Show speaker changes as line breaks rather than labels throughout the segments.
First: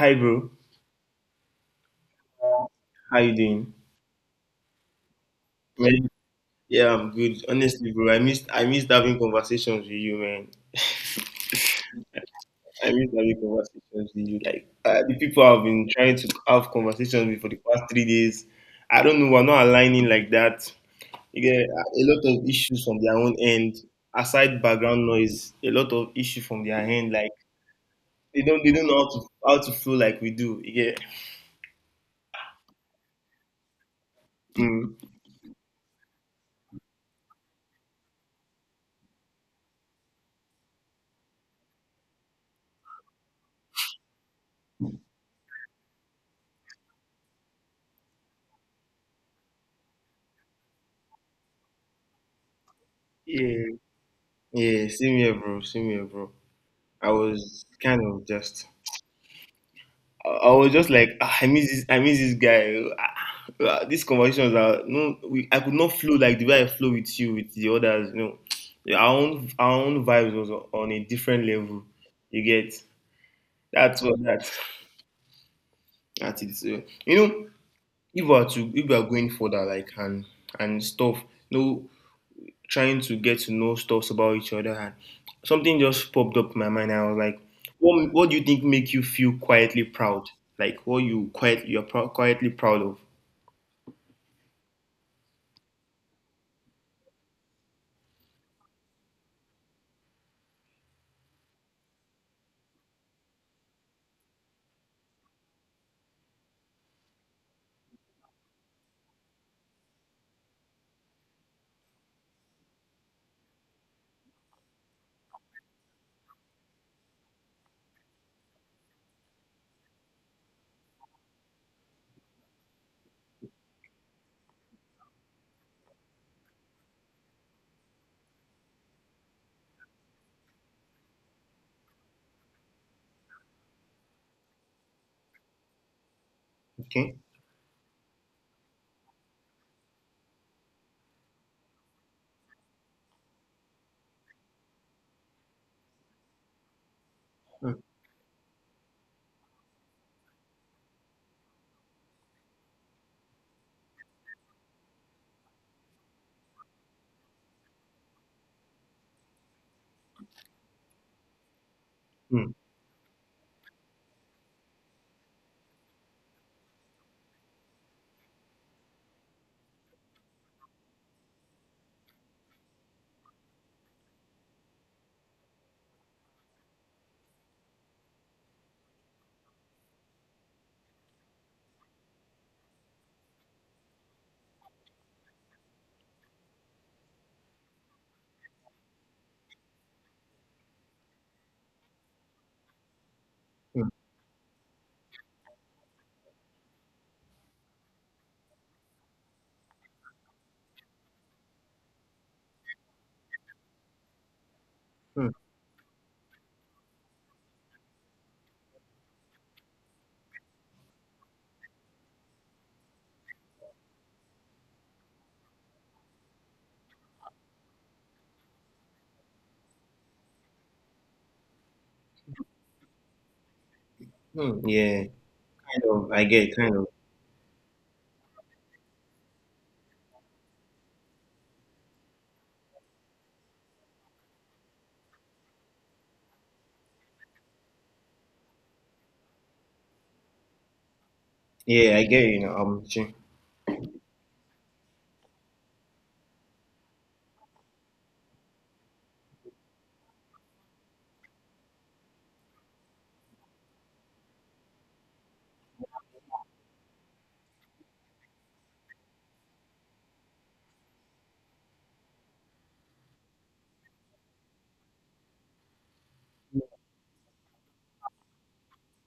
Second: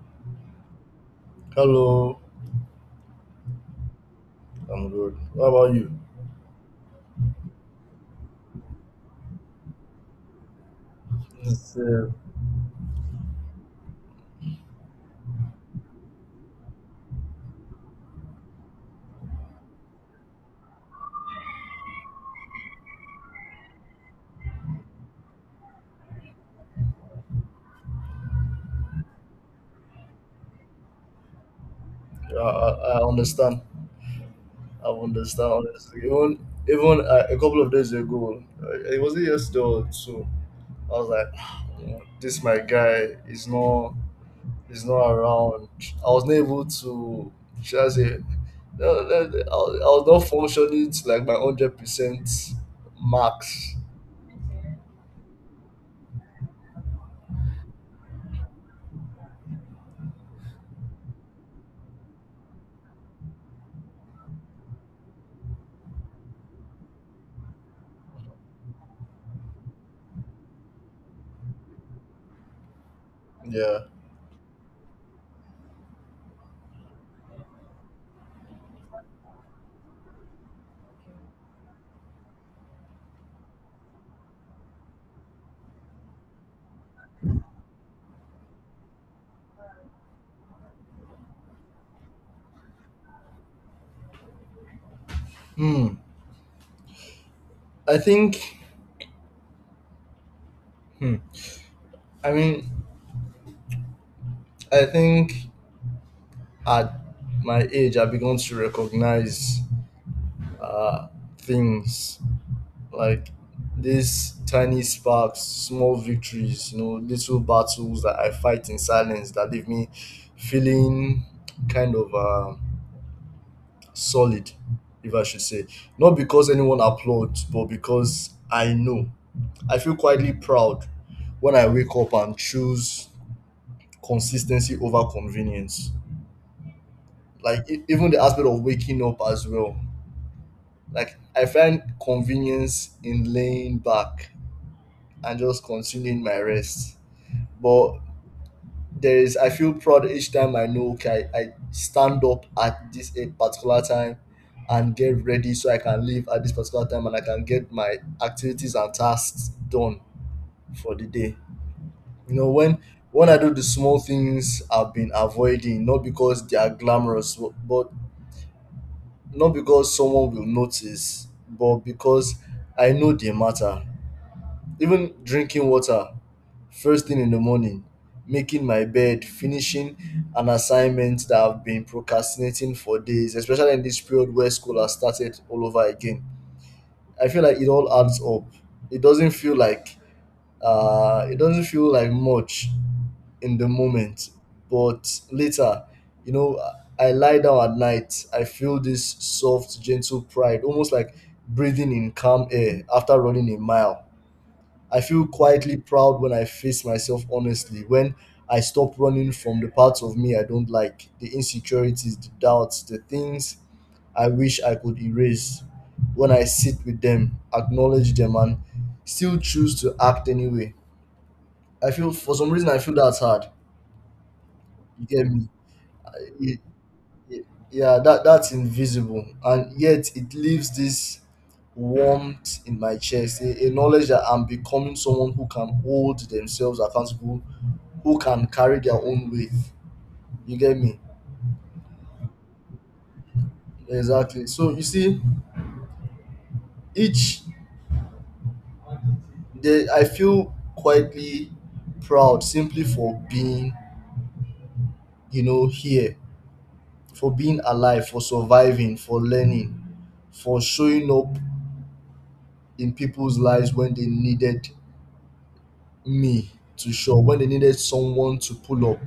Hi, bro.
Hello,
How you doing?
I'm good. How about you?
Man, yeah, I'm good. Honestly, bro, I missed having conversations with you, man.
It's, uh,
I missed having conversations with you. Like the people I've been trying to have conversations with for the past 3 days. I don't know. We're not aligning like that. You get a lot of issues from their own end. Aside background noise, a lot of issue from their end. Like they don't know how to flow like we do. You get.
I, I, I understand. I
Mm.
understand. Honestly. Even a couple of days ago, it wasn't yesterday or so. I was like, "Man, this my guy is not around. I was not able to. Should I say? No, no, no, I was not functioning to like my 100%
Yeah.
max.
Yeah. Same here, bro. Same here, bro. I was kind of just. I was just like, "Ah, I miss this guy. Ah, ah, these conversations are no, we, I could not flow like the way I flow with you, with the others. You know, yeah, our own vibes was on a different level. You get
Yeah.
that's what that is. You know, if we are to if we are going further, like and stuff. No, trying to get to know stuffs about each other and something just popped up in my mind. I was like, what do you think make you feel quietly proud? Like what you quietly proud of.
Hmm. I think. Hmm. I mean, I think. At my age, I began to recognize uh, things like these tiny sparks, small victories, you know, little battles that I fight in silence that leave me feeling kind of solid, if I should say. Not because anyone applauds, but because I know. I feel quietly proud when I wake up and choose consistency over convenience.
Okay.
Like even the aspect of waking up as well. Like I find convenience in laying back and just consuming my rest.
Mm,
But there is, I feel proud each time I know, okay, I stand up at this a particular time and get ready so I can leave at this particular time and I can get my activities and tasks done for the day. You know,
mm,
when I do the small things I've been avoiding, not because they are glamorous, but not because someone will notice, but because I know they matter. Even drinking water first thing in the morning, making my bed, finishing an assignment that I've been procrastinating for days, especially in this period where school has started all over again. I feel like it all adds up. It doesn't feel like much in the
mm,
moment, but later, you know, I lie down at night, I feel this soft, gentle pride, almost like breathing in calm air after running a mile. I feel
mm,
quietly proud when I face myself honestly, when I stop running from the parts of me I don't like, the insecurities, the doubts, the things I wish I could erase. When I sit with them, acknowledge them, and still choose to act anyway. I feel, for some reason, I feel that's hard.
mm. Yeah,
You get me?
kind of. I get
It-
kind of.
yeah, that's invisible. And yet, it leaves this warmth in my chest, a knowledge that I'm becoming someone who can hold themselves accountable, who can carry their own weight. You get me?
Yeah, I get you know. Jay.
Exactly. So you see, each day I feel quietly proud simply for being, you know, here, for being alive, for surviving, for learning, for showing up in people's lives when they needed me to show, when they needed someone to pull up.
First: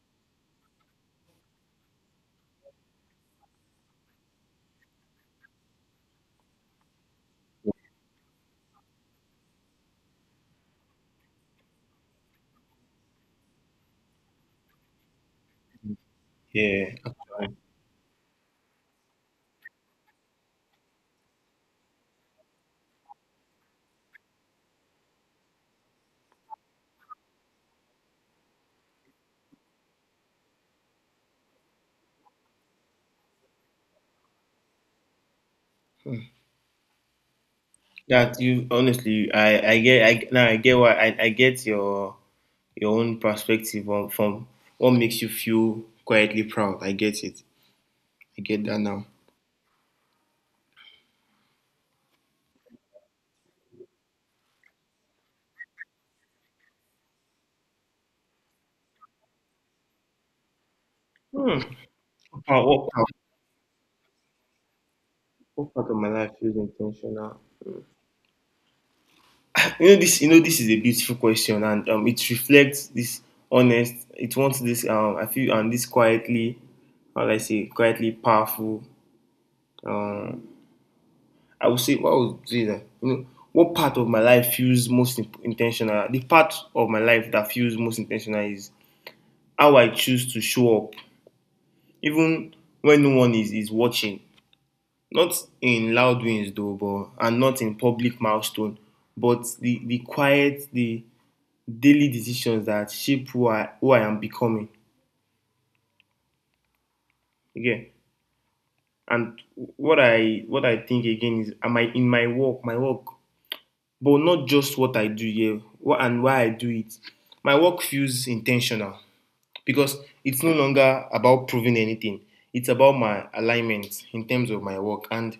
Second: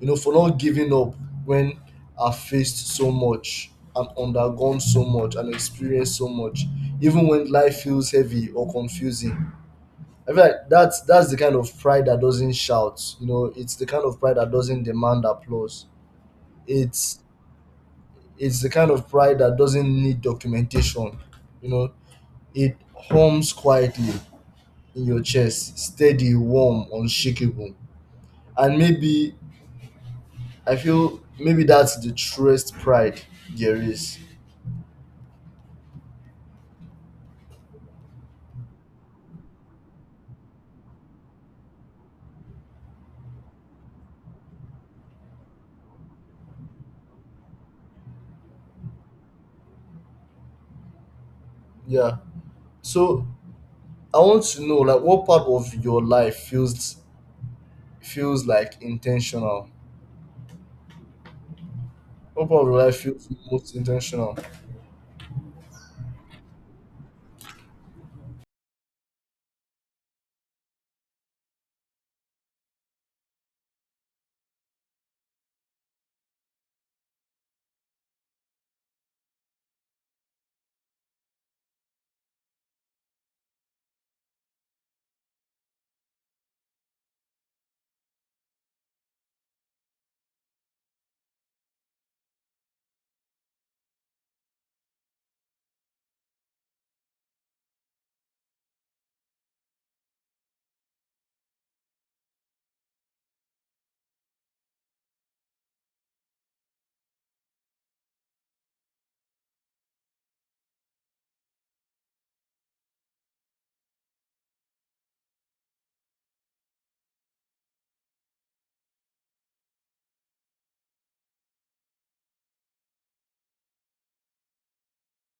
You know, for not giving up when I've faced so much and undergone so much and experienced so much, even when life feels heavy or confusing. I feel like that's the kind of pride that doesn't shout. You know, it's the kind of pride that doesn't demand applause.
Yeah.
It's it's the kind of pride that doesn't need documentation. You know, it hums quietly in your chest, steady, warm, unshakable. And maybe, I feel maybe that's the truest pride there is.
That you honestly, I now I get why I get your own perspective on from what makes you feel quietly proud. I get it. I get that now.
Yeah. So I want to know, like, what part of your life feels like intentional?
Hmm.
What part
Proud,
of your
what
life feels most intentional?
What part of my life feels intentional? You know this. You know this is a beautiful question, and it reflects this honest. It wants this. I feel and this quietly, how do I say, quietly powerful. Um, I would say, what would say that? You know, what part of my life feels most intentional? The part of my life that feels most intentional is how I choose to show up, even when no one is watching. Not in loud wins though, but and not in public milestone, but the quiet, the daily decisions that shape who I am becoming. Again, and what I think again is am I in my work, but not just what I do here what, and why I do it. My work feels intentional because it's no longer about proving anything. It's about my alignment in terms of my work, and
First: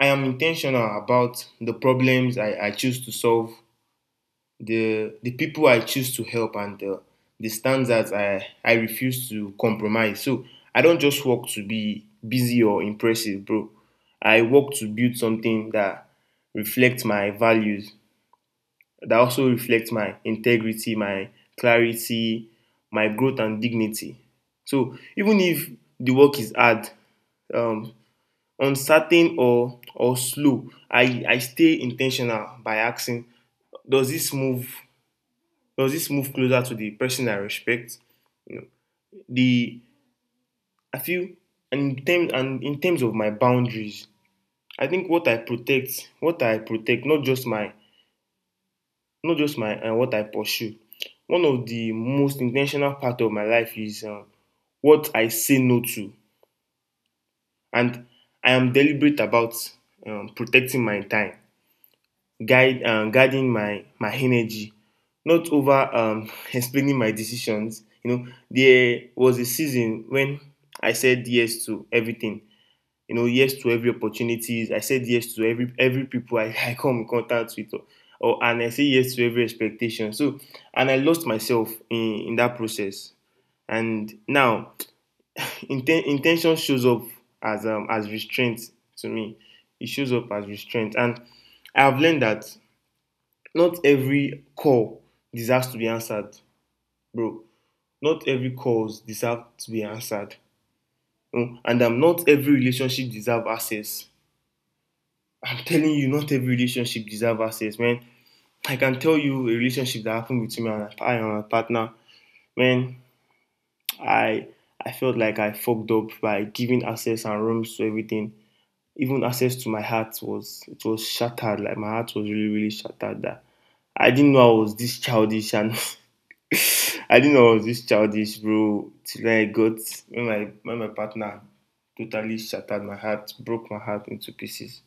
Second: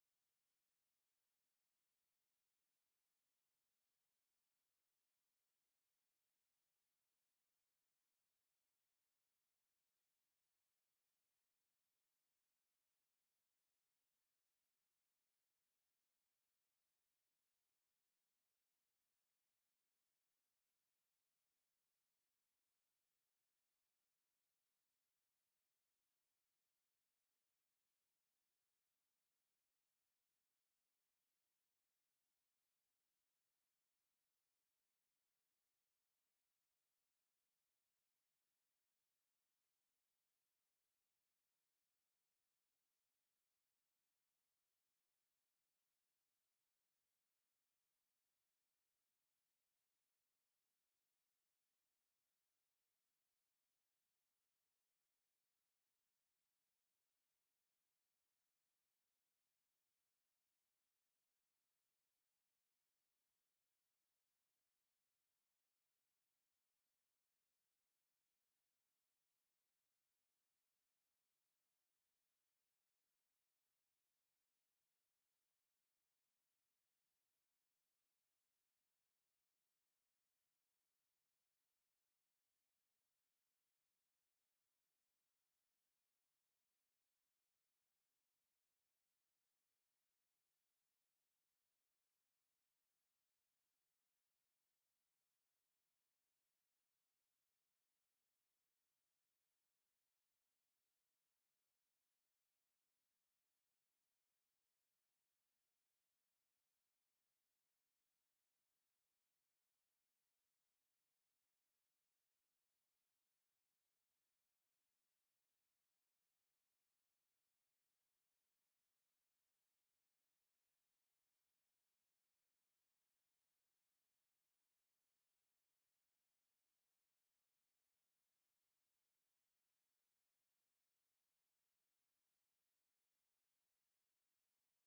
I am intentional about the problems I choose to solve the people I choose to help and the standards I refuse to compromise. So I don't just work to be busy or impressive, bro. I work to build something that reflects my values, that also reflects my integrity, my clarity, my growth and dignity. So even if the work is hard, um, uncertain or slow, I stay intentional by asking, does this move does this move closer to the person I respect? You know, the I feel and in terms of my boundaries, I think what I protect, not just my and what I pursue. One of the most intentional part of my life is what I say no to, and I am deliberate about protecting my time, guide guiding my my energy, not over explaining my decisions. You know, there was a season when I said yes to everything. You know, yes to every opportunities. I said yes to every people I, I come in contact with, or and I say yes to every expectation. So, and I lost myself in that process. And now, intention shows up as restraint to me. It shows up as restraint, and I've learned that not every call deserves to be answered, bro. Not every calls deserve to be answered. Mm. And not every relationship deserve access. I'm telling you, not every relationship deserve access, man. I can tell you a relationship that happened between me and I and my partner. Man, I I felt like I fucked up by giving access and rooms to everything. Even access to my heart was it was shattered. Like my heart was really really shattered. That I didn't know I was this childish and I didn't know I was this childish, bro. Till I got when my partner totally shattered my heart, broke my heart into pieces.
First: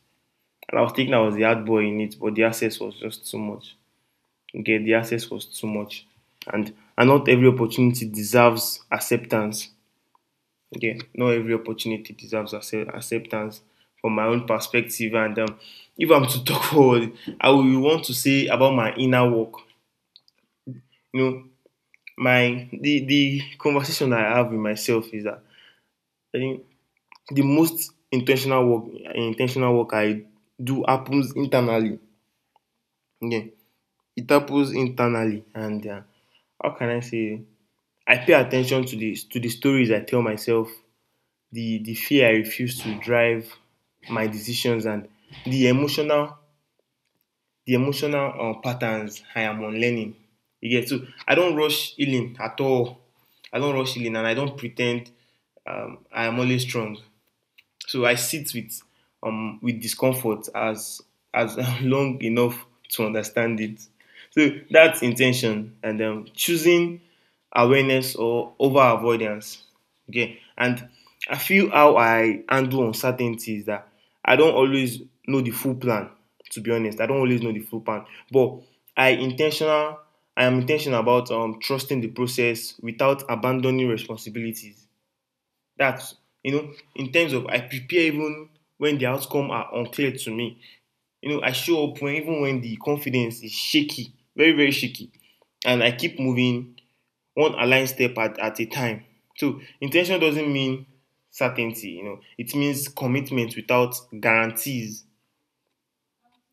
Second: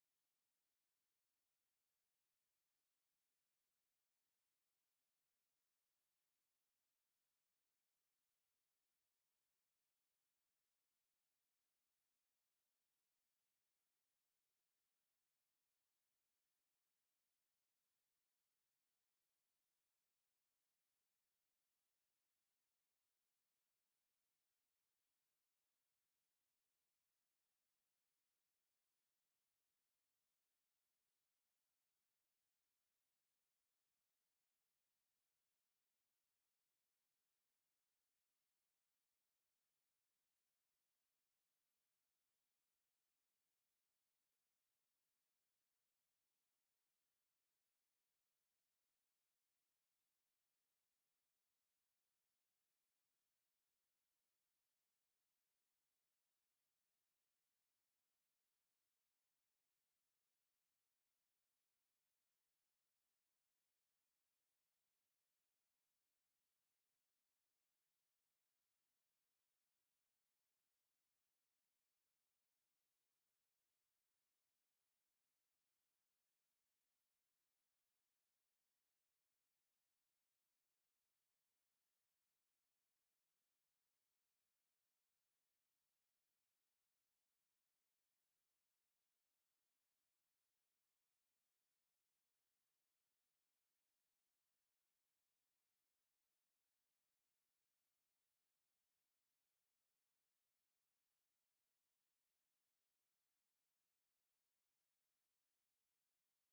And I was thinking I was the hard boy in it, but the access was just too much. Okay, the access was too much, and and not every opportunity deserves acceptance. Okay, not every opportunity deserves acceptance from my own perspective. And if I'm to talk forward, I will want to say about my inner work. You know, my the conversation I have with myself is that I think the most intentional work I do happens internally. Yeah, it happens internally, and how can I say? I pay attention to the stories I tell myself, the fear I refuse to drive my decisions, and the emotional patterns I am unlearning. You get so I don't rush healing at all. I don't rush healing and I don't pretend I am always strong. So I sit with discomfort as long enough to understand it. So that's intention and choosing awareness or over avoidance. Okay, and I feel how I handle uncertainty is that I don't always know the full plan. To be honest, I don't always know the full plan, but I intentional. I am intentional about trusting the process without abandoning responsibilities. That you know, in terms of I prepare even when the outcome are unclear to me. You know, I show up when even when the confidence is shaky, very very shaky, and I keep moving one aligned step at a time. So intention doesn't mean certainty. You know, it means commitment without guarantees.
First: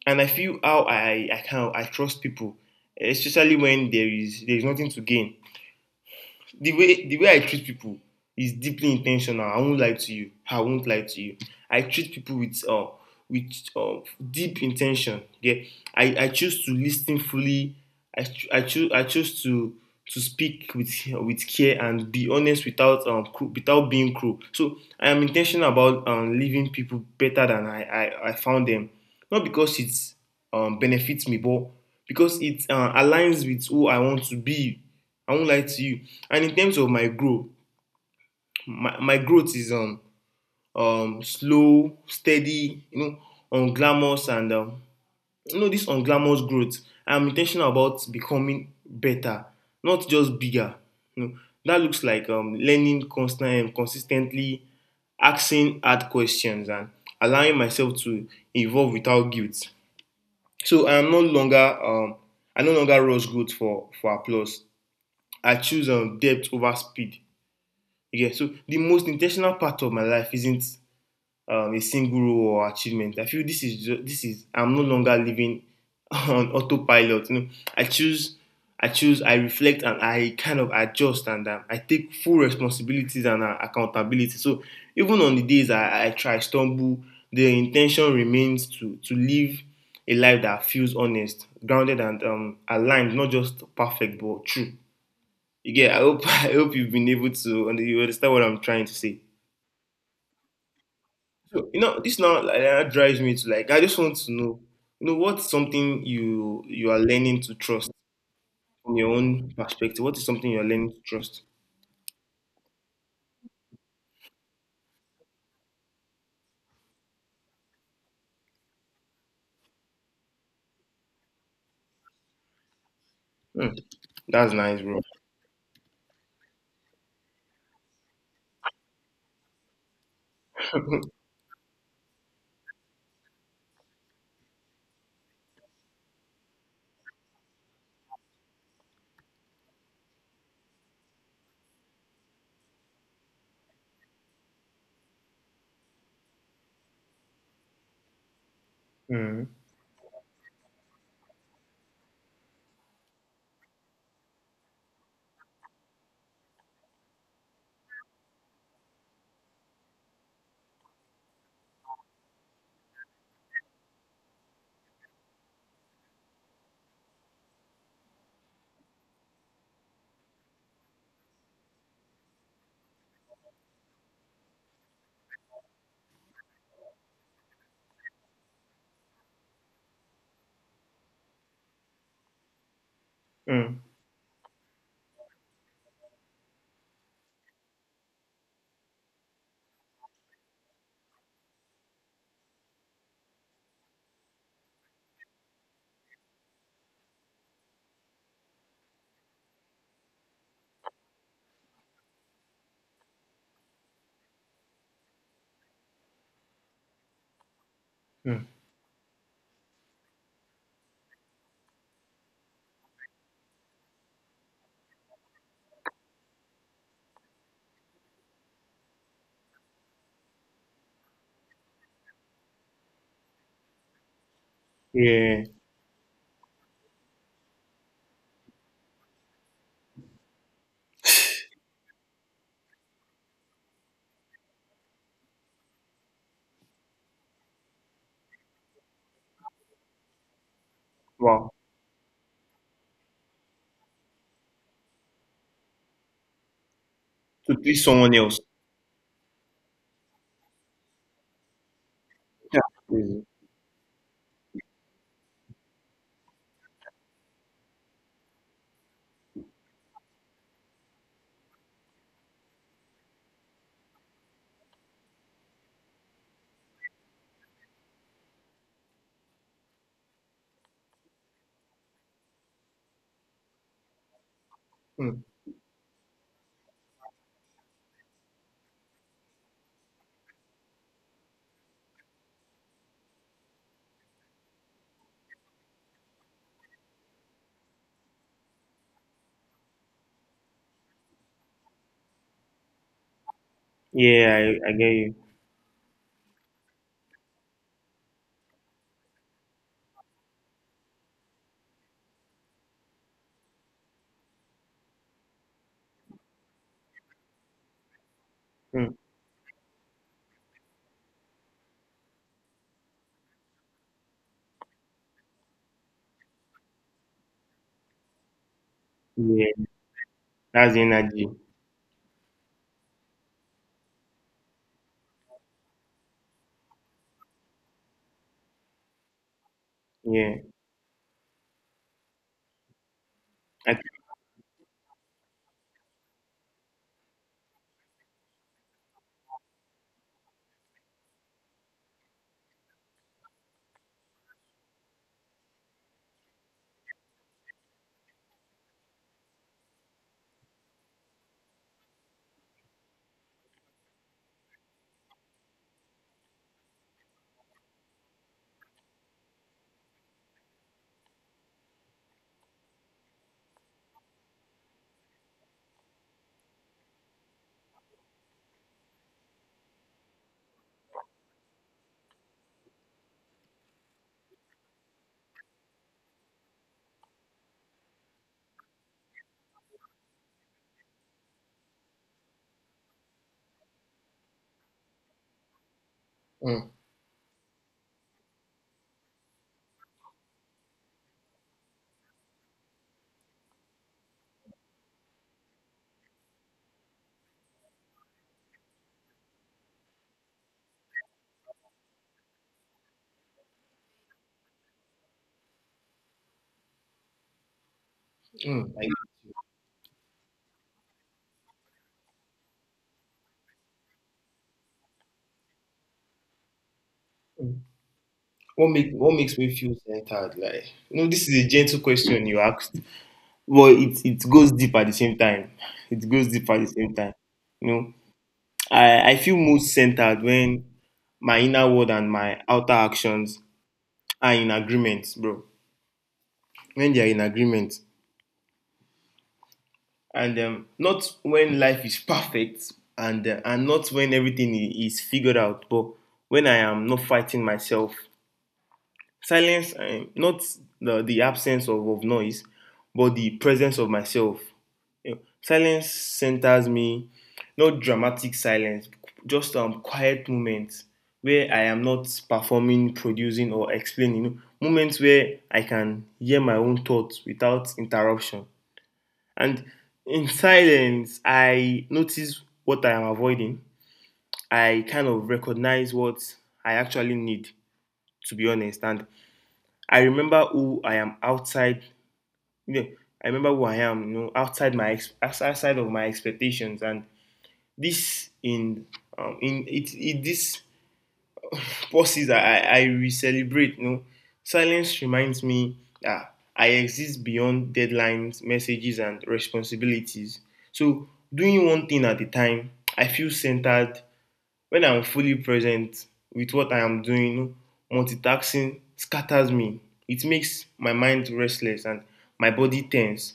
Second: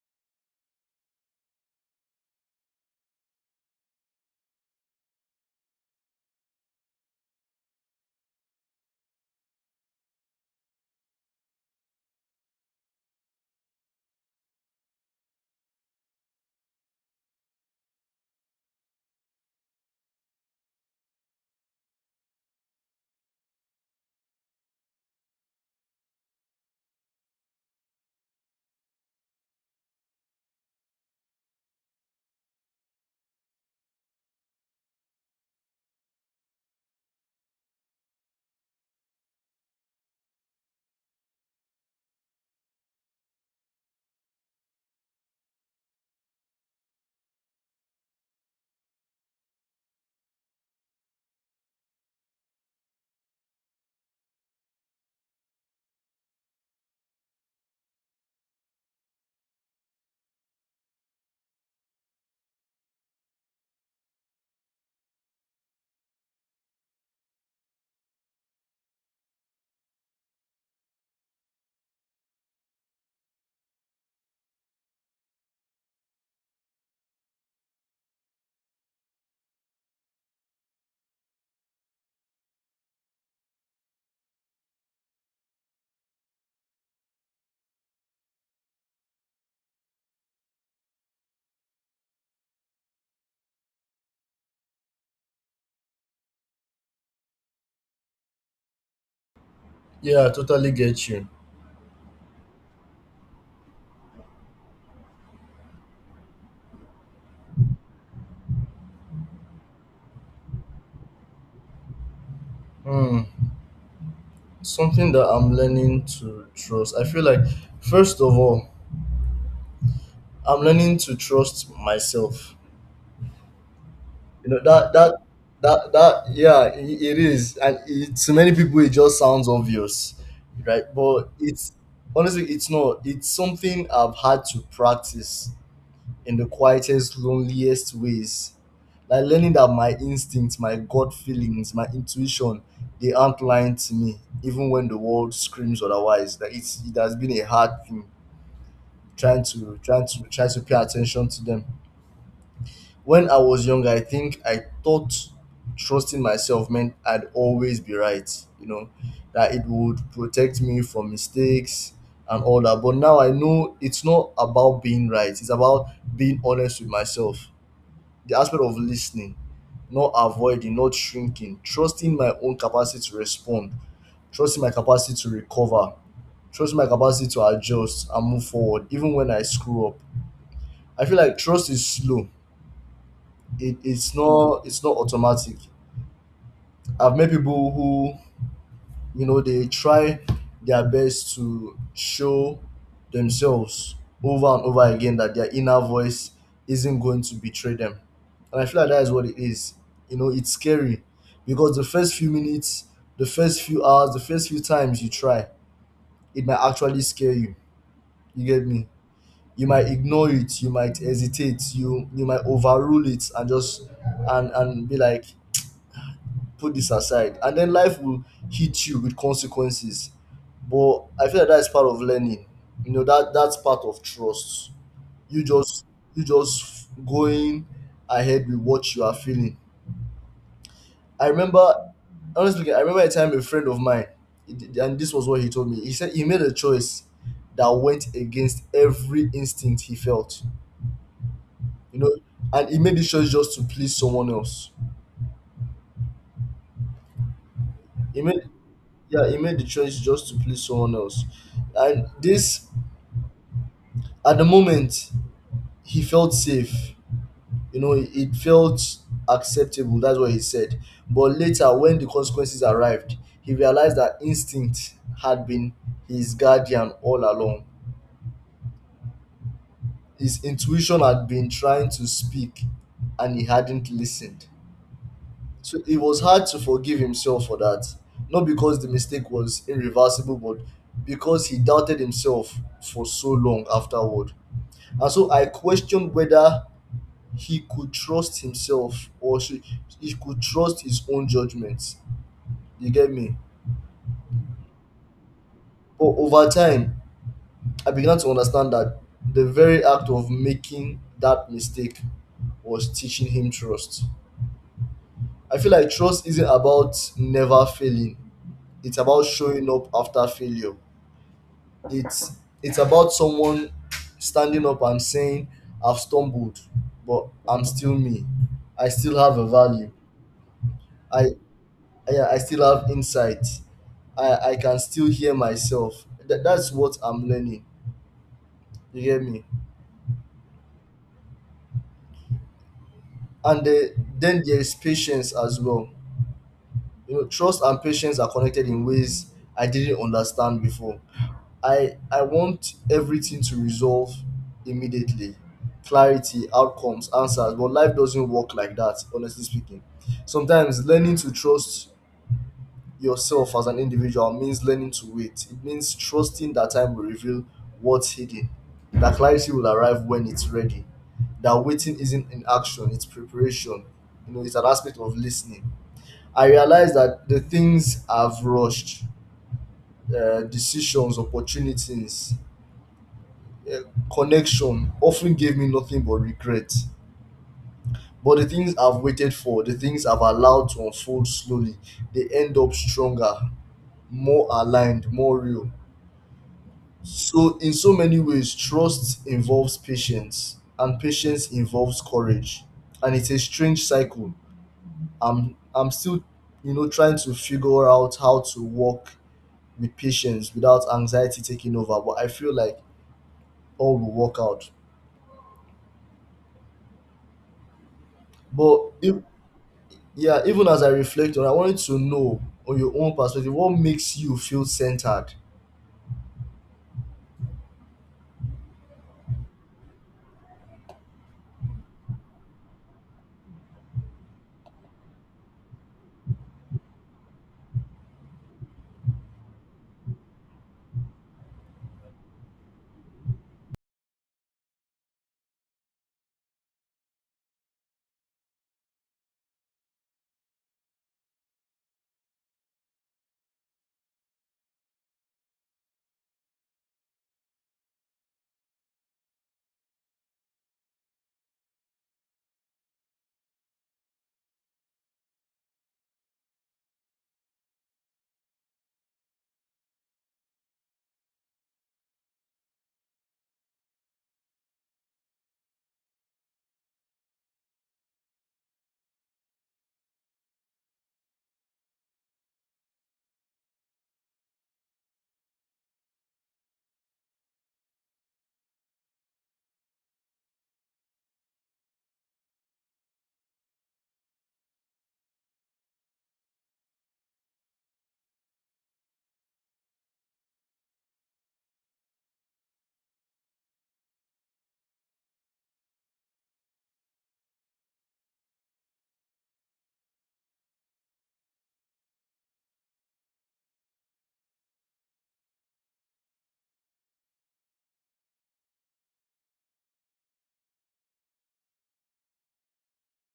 And I feel how I can I trust people, especially when there is nothing to gain the way I treat people is deeply intentional. I won't lie to you. I won't lie to you. I treat people with deep intention. Yeah, I choose to listen fully. I choose to speak with care and be honest without without being cruel. So I am intentional about leaving people better than I found them. Not because it's benefits me, but because it aligns with who I want to be. I won't lie to you. And in terms of my growth, my growth is slow, steady, you know, unglamorous and you know this unglamorous growth. I'm intentional about becoming better, not just bigger. You know, that looks like learning constantly and consistently, asking hard questions and allowing myself to evolve without guilt. So I am no longer I no longer rush growth for applause. I choose depth over speed. Yeah, so the most intentional part of my life isn't a single role or achievement. I feel this is this is I'm no longer living on autopilot. You know, I choose, I choose, I reflect, and I kind of adjust, and I take full responsibilities and accountability. So even on the days I try stumble, the intention remains to live a life that feels honest, grounded, and aligned, not just perfect but true. Yeah, I hope I hope you've been able to and you understand what I'm trying to say.
Yeah, I totally get you.
So you know, this now like, that drives me to like I just want to know, you know, what's something you are learning to trust from your own perspective? What is something you're learning to trust?
Hmm. Something that I'm learning to trust. I feel like, first of all, I'm learning to trust myself.
Mm,
You
that's
know
nice,
that
bro.
that that that yeah, I it is, and to many people it just sounds obvious, right? But it's, honestly, it's not. It's something I've had to practice in the quietest, loneliest ways. Like learning that my instincts, my gut feelings, my intuition, they aren't lying to me, even when the world screams otherwise. That it's, it has been a hard thing trying
Mm,
to trying to try to pay attention to them. When I was younger, I think I thought trusting myself meant I'd always be right, you know, that it would protect me from mistakes and all that. But now I know it's not about being right, it's about being honest with myself. The aspect of listening, not avoiding, not shrinking, trusting my own capacity to respond, trusting my capacity to recover, trusting my capacity to adjust and move forward, even when I screw up. I feel like trust is slow. it,
mm,
it's not it's not automatic. I've met people who, you know, they try their best to show themselves over and over again that their inner voice isn't going to betray them. And I feel like that is what it is. You know, it's scary because the first few minutes, the first few hours, the first few times you try, it might actually scare you.
mm.
You get me? You might ignore it, you might hesitate, you might overrule it, and just and be like, put this aside, and then life will hit you with consequences. But I feel like that's part of learning. You know, that's part of trust. you
Yeah.
just you just going ahead with what you are feeling. I remember Honestly speaking, I remember a time a friend of mine, and this was what he told me. He said he made a choice that went against every instinct he felt.
Wow.
You know, and he made this choice just to please someone else.
To please someone
He
else.
made Yeah, he made the choice just to please someone else. And
That's
this,
crazy.
at the moment, he felt safe. You know, it felt acceptable, that's what he said. But later, when the consequences arrived, he realized that instinct had been his guardian all along. His intuition had been trying to speak, and he hadn't listened.
Mm.
So it was hard to forgive himself for that, not because the mistake was irreversible, but because he doubted himself for so long afterward. And so I questioned whether he could trust himself, or she, he could trust his own judgments. You get me?
Yeah, I get you.
But over time, I began to understand that the very act of making that mistake was teaching him trust. I feel like trust isn't about never failing,
Mm.
it's about showing up after failure. It's it's about someone standing up and saying, I've stumbled, but I'm still me. I still have a
Yeah.
value.
That's the energy.
I I still have insight. I can still hear myself. That's what I'm learning. You hear me?
Yeah.
And
I,
the, then there's patience as well. You know, trust and patience are connected in ways I didn't understand before. I want everything to resolve immediately, clarity, outcomes, answers, but life doesn't work like that, honestly speaking. Sometimes learning to trust yourself as an individual means learning to wait. It means trusting that time will reveal what's hidden, that clarity will arrive when it's ready, that waiting isn't inaction, it's preparation. You know, it's an aspect of listening. I realized that the things I've rushed, decisions, opportunities, uh, connection, often gave me nothing but regret. But the things I've waited for, the things I've allowed to unfold slowly, they end up stronger, more aligned, more real.
mm,
So, in so many ways, trust involves patience, and patience involves courage, and it's a strange cycle. I'm still, you know, trying to figure out how to walk with patience without anxiety taking over. But I feel like all will work out.
mm, I-
But if, yeah, even as I reflect on, I wanted to know, on your own perspective, what makes you feel centered.
What make what makes me feel centered? Like you know, this is a gentle question you asked, but it goes deep at the same time. It goes deep at the same time. You know, I feel most centered when my inner world and my outer actions are in agreement, bro. When they are in agreement, and not when life is perfect, and and not when is figured out, but when I am not fighting myself. Silence, not the absence of noise but the presence of myself, you know, silence centers me, not dramatic silence, just quiet moments where I am not performing, producing, or explaining, you know, moments where I can hear my own thoughts without interruption. And in silence I notice what I am avoiding, I kind of recognize what I actually need, to be honest. And I remember who I am outside. You know, I remember who I am, you know, outside of my expectations. And this in it, it this pauses I re-celebrate, you know. Silence reminds me that I exist beyond deadlines, messages, and responsibilities. So, doing one thing at a time, I feel centered when I'm fully present with what I am doing. Multitasking scatters me. It makes my mind restless and my body tense.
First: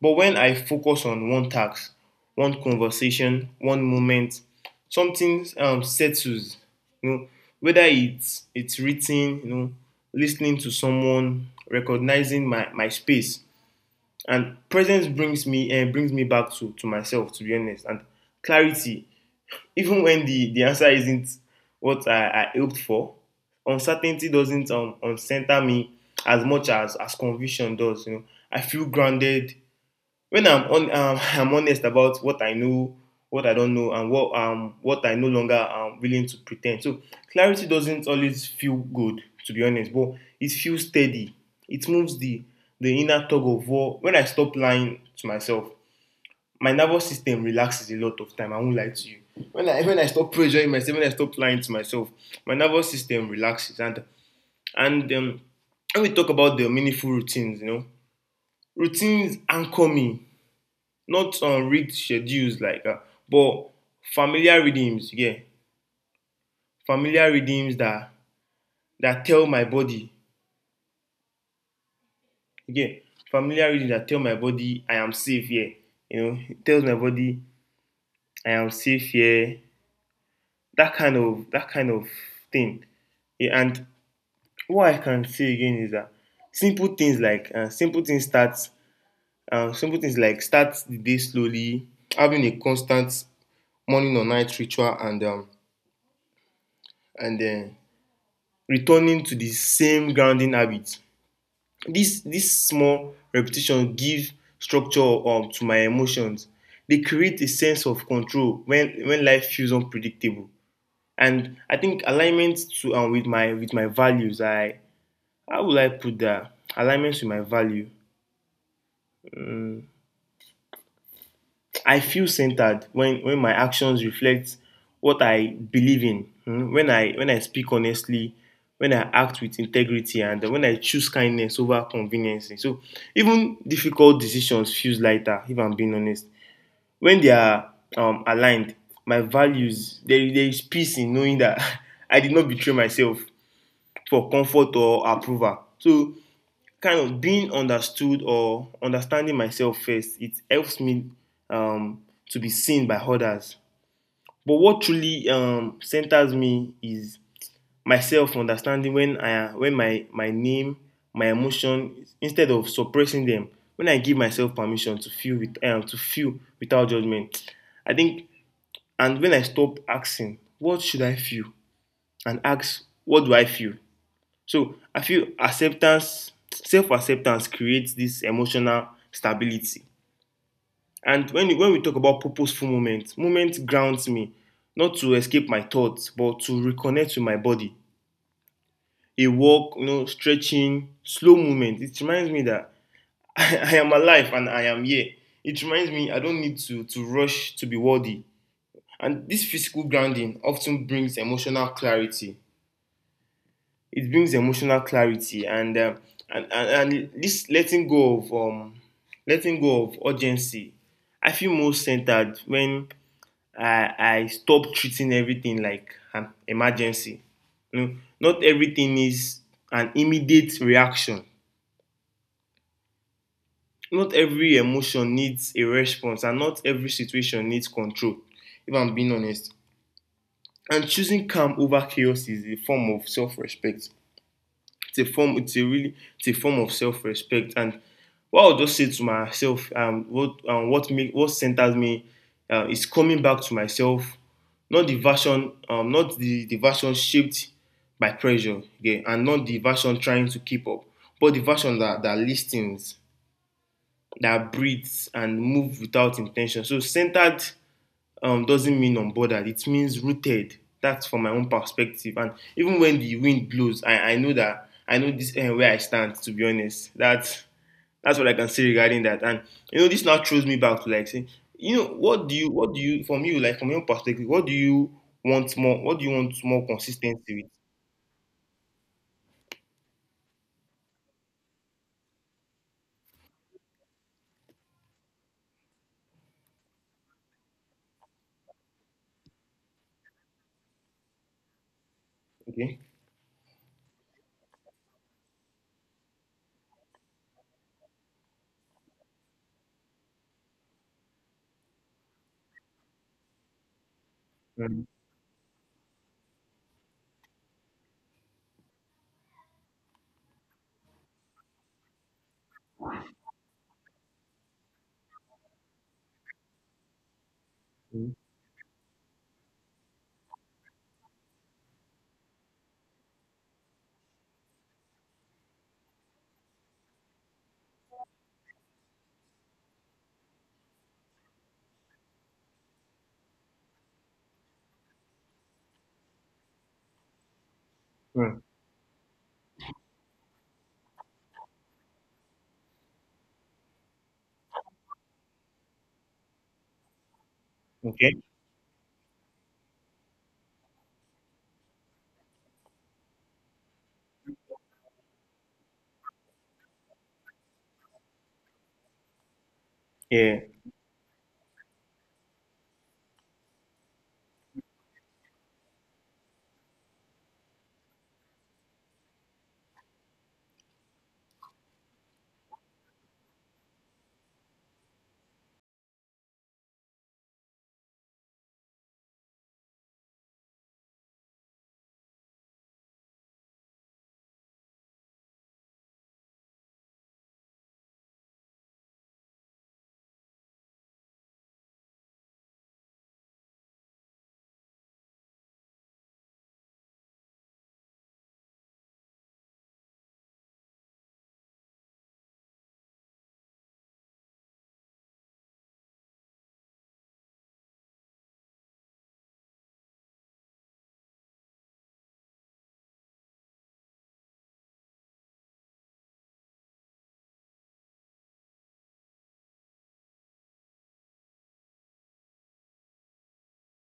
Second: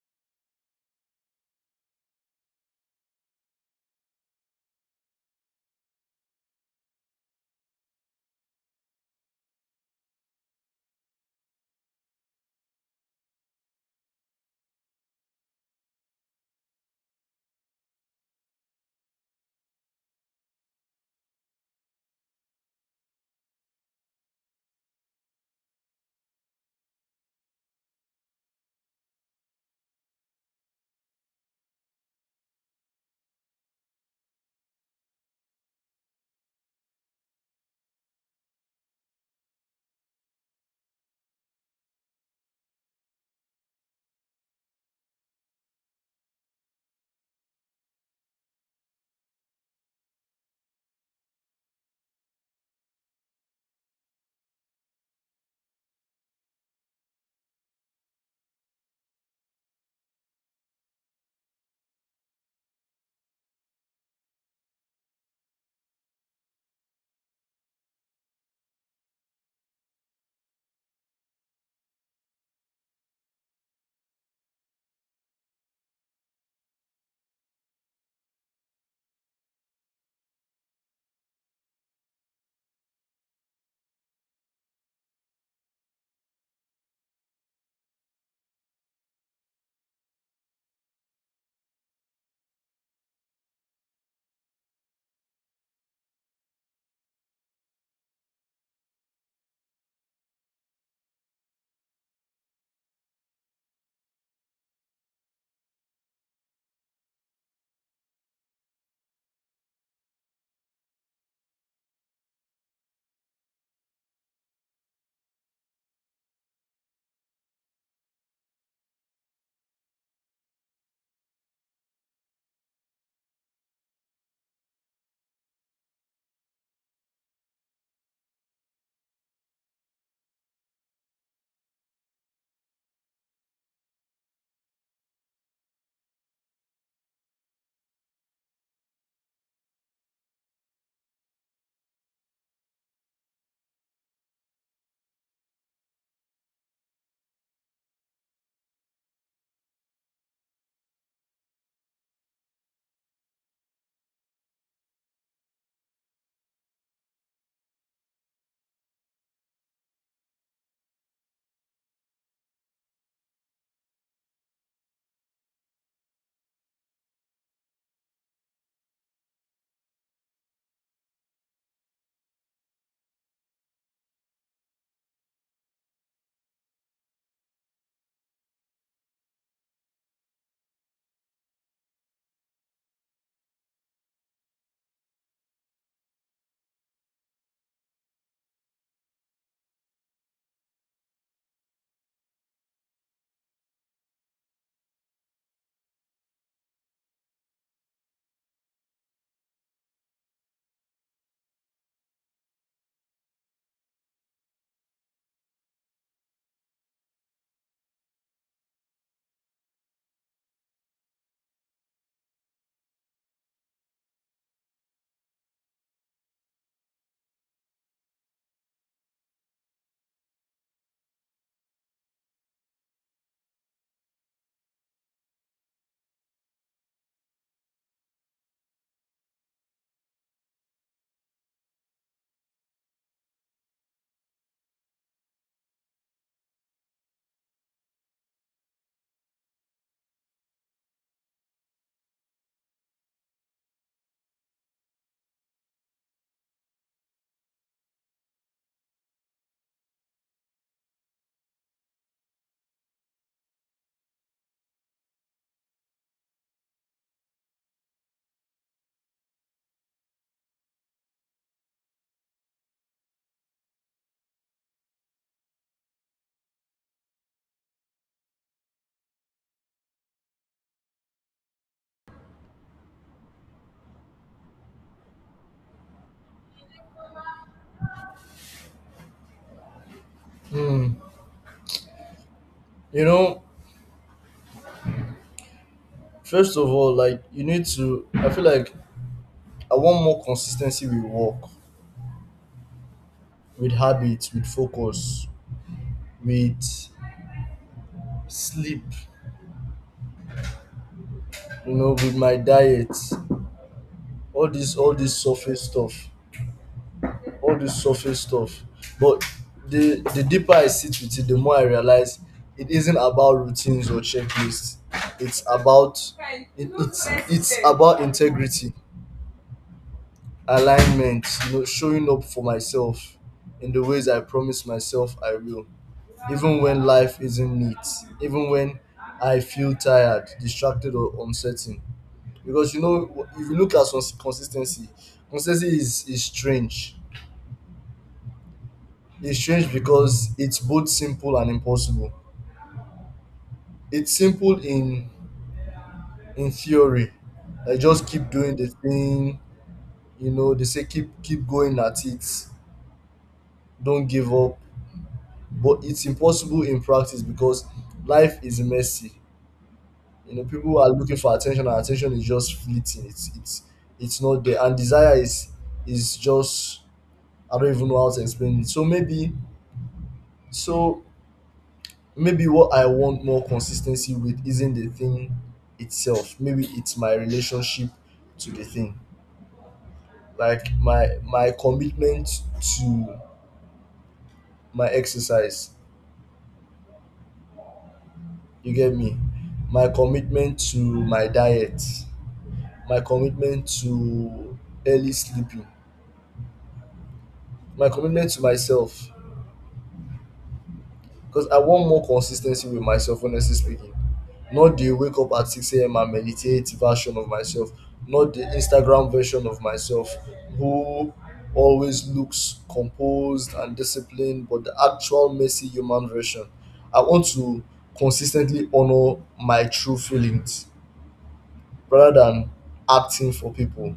But when I focus on one task, one conversation, one moment, something settles. You know, whether it's written, you know, listening to someone, recognizing my space, and presence brings me back to myself, to be honest. And clarity, even when the answer isn't what I hoped for. Uncertainty doesn't center me as much as conviction does, you know. I feel grounded when I'm on. I'm honest about what I know, what I don't know, and what I no longer am willing to pretend. So clarity doesn't always feel good, to be honest, but it feels steady. It moves the inner tug of war. When I stop lying to myself, my nervous system relaxes a lot of time. I won't lie to you. When I stop pressuring myself, when I stop lying to myself, my nervous system relaxes. And when we talk about the meaningful routines, you know, routines anchor me, not on read schedules like, but familiar rhythms. Yeah, familiar rhythms that that tell my body. Yeah, familiar rhythms that tell my body I am safe here. Yeah. You know, it tells my body I am safe here. Yeah. That kind of thing. Yeah. And what I can say again is that simple things like uh, simple things starts, simple things like start the day slowly, having a constant morning or night ritual, and then returning to the same grounding habit. This small repetition give structure, to my emotions. They create a sense of control when life feels unpredictable. And I think alignment to with my values. I how will I put that? Alignment with my value. I feel centered when my actions reflect what I believe in. When I speak honestly, when I act with integrity, and when I choose kindness over convenience. So even difficult decisions feels lighter, if I'm being honest, when they are aligned, my values, there is peace in knowing that I did not betray myself for comfort or approval. So kind of being understood or understanding myself first, it helps me, um, to be seen by others. But what truly centers me is myself understanding, when I when my name, my emotion, instead of suppressing them, when I give myself permission to feel with to feel without judgment, I think. And when I stop asking, what should I feel, and ask, what do I feel, so I feel acceptance. Self acceptance creates this emotional stability. And when, when we talk about purposeful movement, movement grounds me, not to escape my thoughts, but to reconnect with my body. A walk, you know, stretching, slow movement. It reminds me that I am alive and I am here. It reminds me I don't need to rush to be worthy. And this physical grounding often brings emotional clarity, it brings emotional clarity. And this letting go of letting go of urgency. I feel more centered when I stop treating everything like an emergency, you know. Not everything is an immediate reaction, not every emotion needs a response, and not every situation needs control, if I'm being honest. And choosing calm over chaos is a form of self-respect. It's a form, it's a really, it's a form of self-respect. And what I'll just say to myself, what centers me is coming back to myself, not the version, not the version shaped by pressure, okay, and not the version trying to keep up, but the version that that listens, that breathes and moves without intention. So centered, doesn't mean unbothered. It means rooted. That's from my own perspective. And even when the wind blows, I know that I know this where I stand, to be honest. That's what I can say regarding that. And you know, this now throws me back to like saying, you know, what do you from you like from your own perspective, what do you want more? What do you want more consistency with?
You know, first of all, like, you need to. I feel like I want more consistency with work,
Okay.
with habits, with focus, with sleep. You know, with my diet,
Mm,
all this surface stuff. All this surface stuff. But the deeper I sit with it, the more I realize it isn't about routines or checklists. It's about it's about
mm,
integrity, alignment, you know, showing up for myself in the ways I promise myself I will. Even when life isn't neat, even when I feel tired, distracted, or uncertain. Because, you know, if you look at consistency, consistency is strange.
mm.
Because it's both simple and impossible. It's simple in theory, like, just
Okay.
keep doing the thing. You know, they say keep going at it, don't give up. But it's impossible in practice because life is messy. You know,
Yeah.
people are looking for attention, and attention is just fleeting. It's not there, and desire is just, I don't even know how to explain it. So maybe what I want more consistency with isn't the thing itself. Maybe it's my relationship to the thing. Like my commitment to my exercise. You get me? My commitment to my diet. My commitment to early sleeping. My commitment to myself. Because I want more consistency with myself, honestly speaking. Not the wake up at 6 a.m. and meditate version of myself, not the Instagram version of myself who always looks composed and disciplined, but the actual messy human version. I want to consistently honor my true feelings rather than acting for people.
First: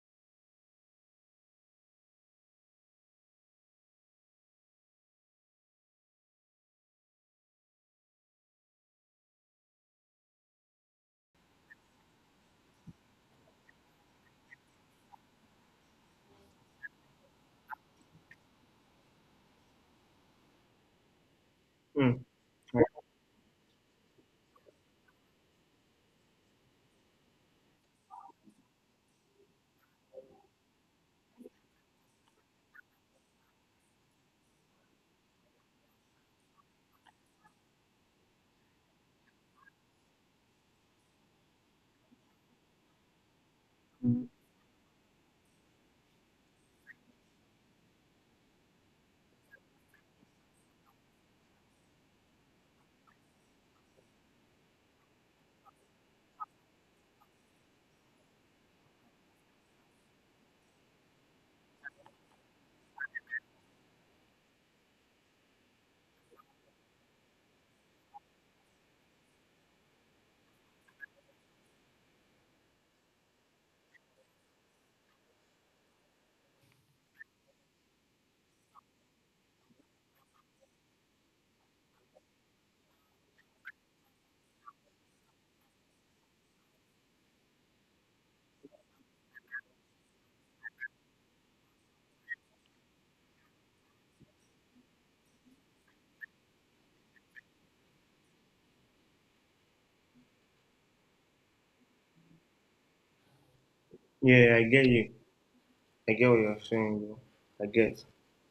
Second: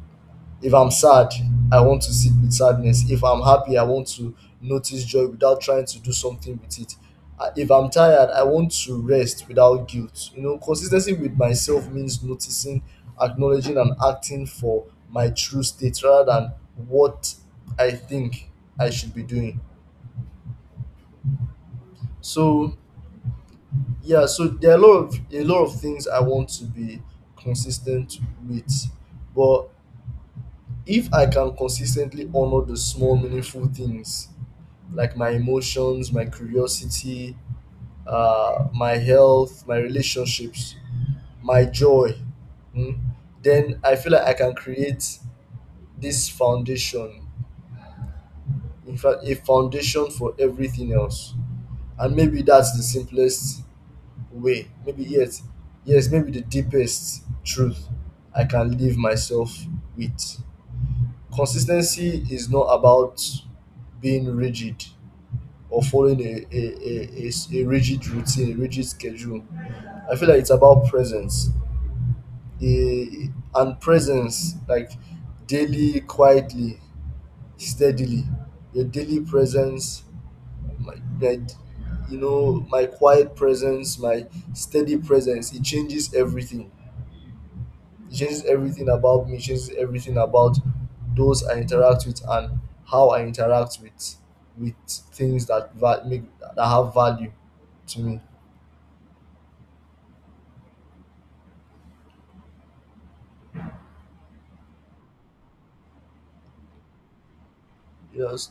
If I'm sad, I want to sit with sadness. If I'm happy, I want to notice joy without trying to do something with it. If I'm tired, I want to rest without guilt. You know, consistency with myself means noticing, acknowledging, and acting for my true state rather than what I think I should be doing.
Mm.
So yeah, so there are a lot of things I want to be consistent with, but if I can consistently honor the small meaningful things like my emotions, my curiosity, my health, my relationships, my joy, mm, then I feel like I can create this foundation, in fact, a foundation for everything else. And maybe that's the simplest way. Maybe the deepest truth I can leave myself with. Consistency is not about being rigid or following a rigid routine, a rigid schedule. I feel like it's about presence. A, and presence, like, daily, quietly, steadily. Your daily presence, my, my, my quiet presence, my steady presence, it changes everything. It changes everything about me, it changes everything about those I interact with, and how I interact with with things that va- make that have value to me.
Yeah. I get you. I get what you're saying, bro. I get.
Yes.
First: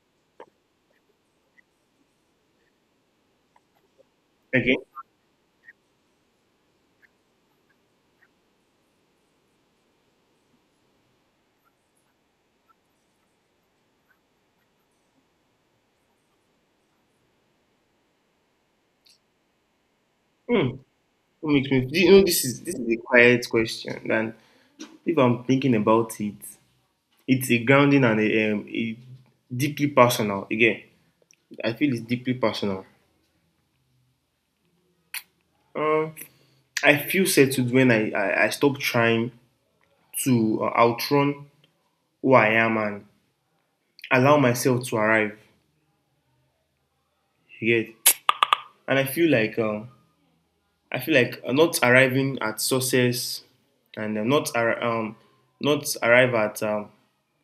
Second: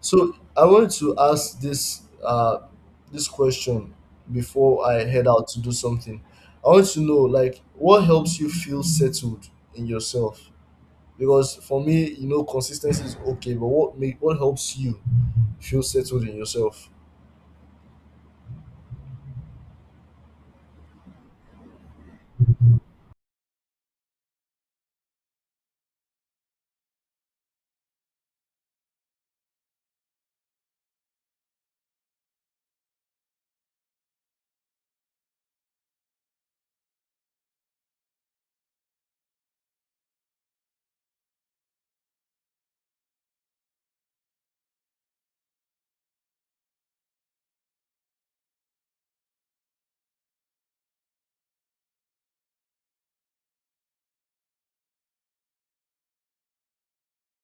So I want to ask this this question before I head out to do something. I want to know, like, what helps you feel settled in yourself? Because for me, you know, consistency is okay, but what helps you feel settled in yourself?
Okay. What makes me? You know, this is a quiet question, and if I'm thinking about it, it's a grounding and a deeply personal. Again, I feel it's deeply personal. Um, I feel settled when I stop trying to outrun who I am and allow myself to arrive. You get? And I feel like not arriving at success and not arrive at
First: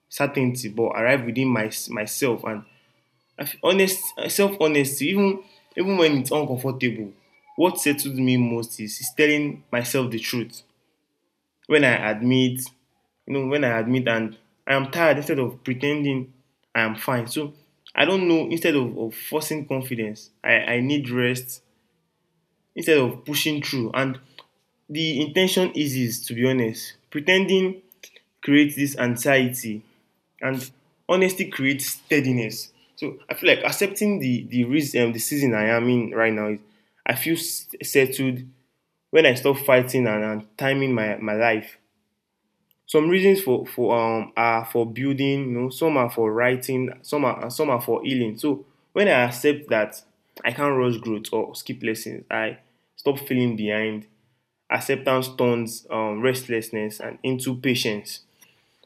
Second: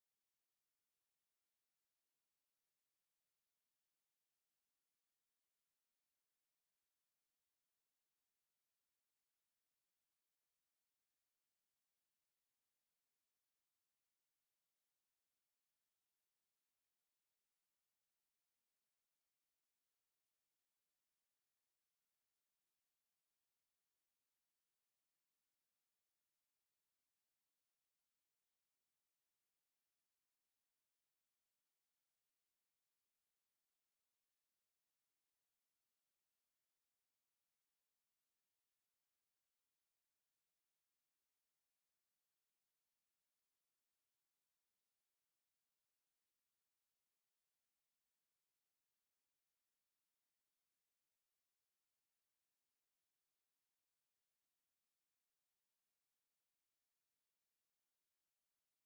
certainty, but arrive within my myself. And I feel honest, self honesty, even even when it's uncomfortable. What settled me most is telling myself the truth. When I admit, you know, when I admit and I am tired instead of pretending I am fine. So I don't know, instead of forcing confidence, I need rest instead of pushing through. And the intention eases, to be honest. Pretending creates this anxiety, and honesty creates steadiness. So I feel like accepting the risk, the season I am in right now is, I feel settled when I stop fighting and timing my, my life. Some reasons for are for building, you know, some are for writing, some are and some are for healing. So when I accept that I can't rush growth or skip lessons, I stop feeling behind. Acceptance turns restlessness and into patience.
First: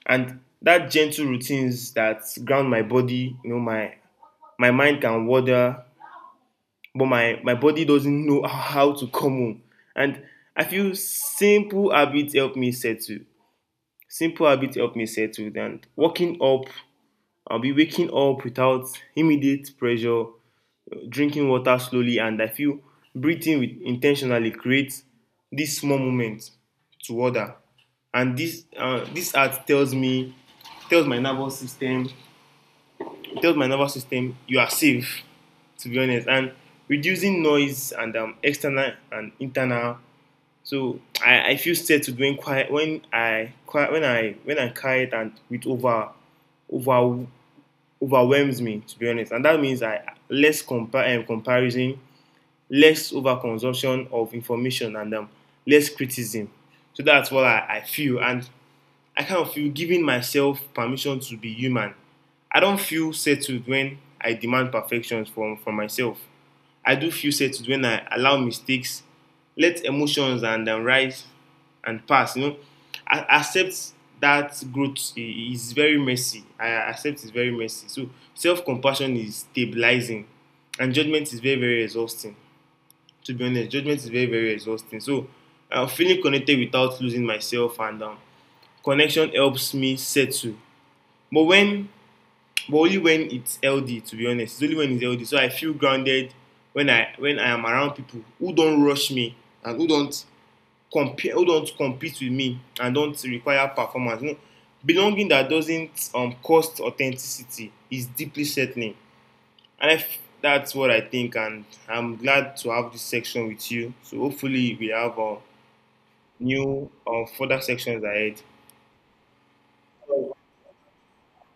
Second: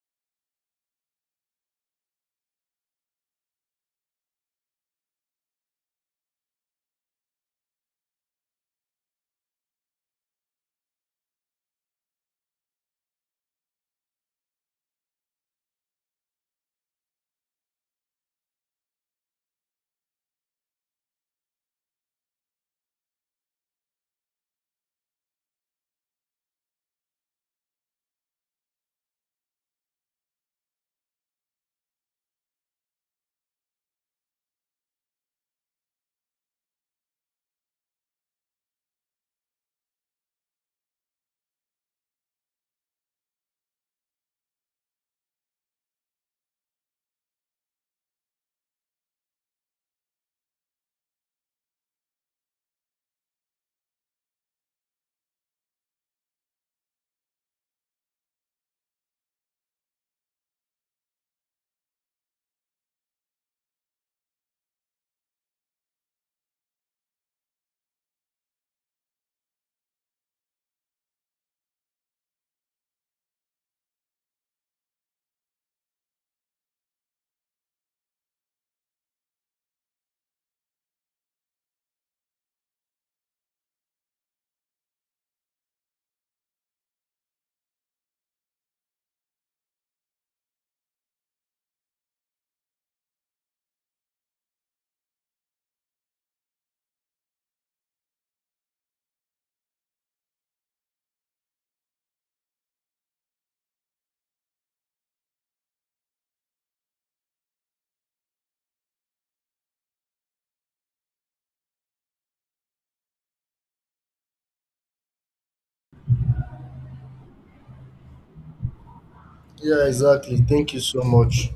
And that gentle routines that ground my body, you know, my mind can wander but my body doesn't know how to come home. And I feel simple habits help me settle, simple habits help me settle. And waking up, I'll be waking up without immediate pressure, drinking water slowly, and I feel breathing with intentionally creates this small moment to order. And this this art tells me, tells my nervous system, tells my nervous system you are safe, to be honest. And reducing noise and external and internal. So, I feel settled when quiet, when I quiet and with over over overwhelms me, to be honest. And that means I less comparison, less overconsumption of information, and less criticism. So that's what I feel. And I kind of feel giving myself permission to be human. I don't feel settled when I demand perfection from myself. I do feel settled when I allow mistakes, let emotions and then rise and pass. You know, I accept that growth is very messy. I accept it's very messy. So self-compassion is stabilizing, and judgment is very very exhausting. To be honest, judgment is very very exhausting. So I, feeling connected without losing myself, and connection helps me settle. But when, but only when it's LD, to be honest. It's only when it's LD. So I feel grounded when I am around people who don't rush me and who don't compare, who don't compete with me, and don't require performance. You know, belonging that doesn't cost authenticity is deeply settling. And that's what I think, and I'm glad to have this section with you. So hopefully we have a new further sections ahead.
Yeah, exactly. Thank you so much.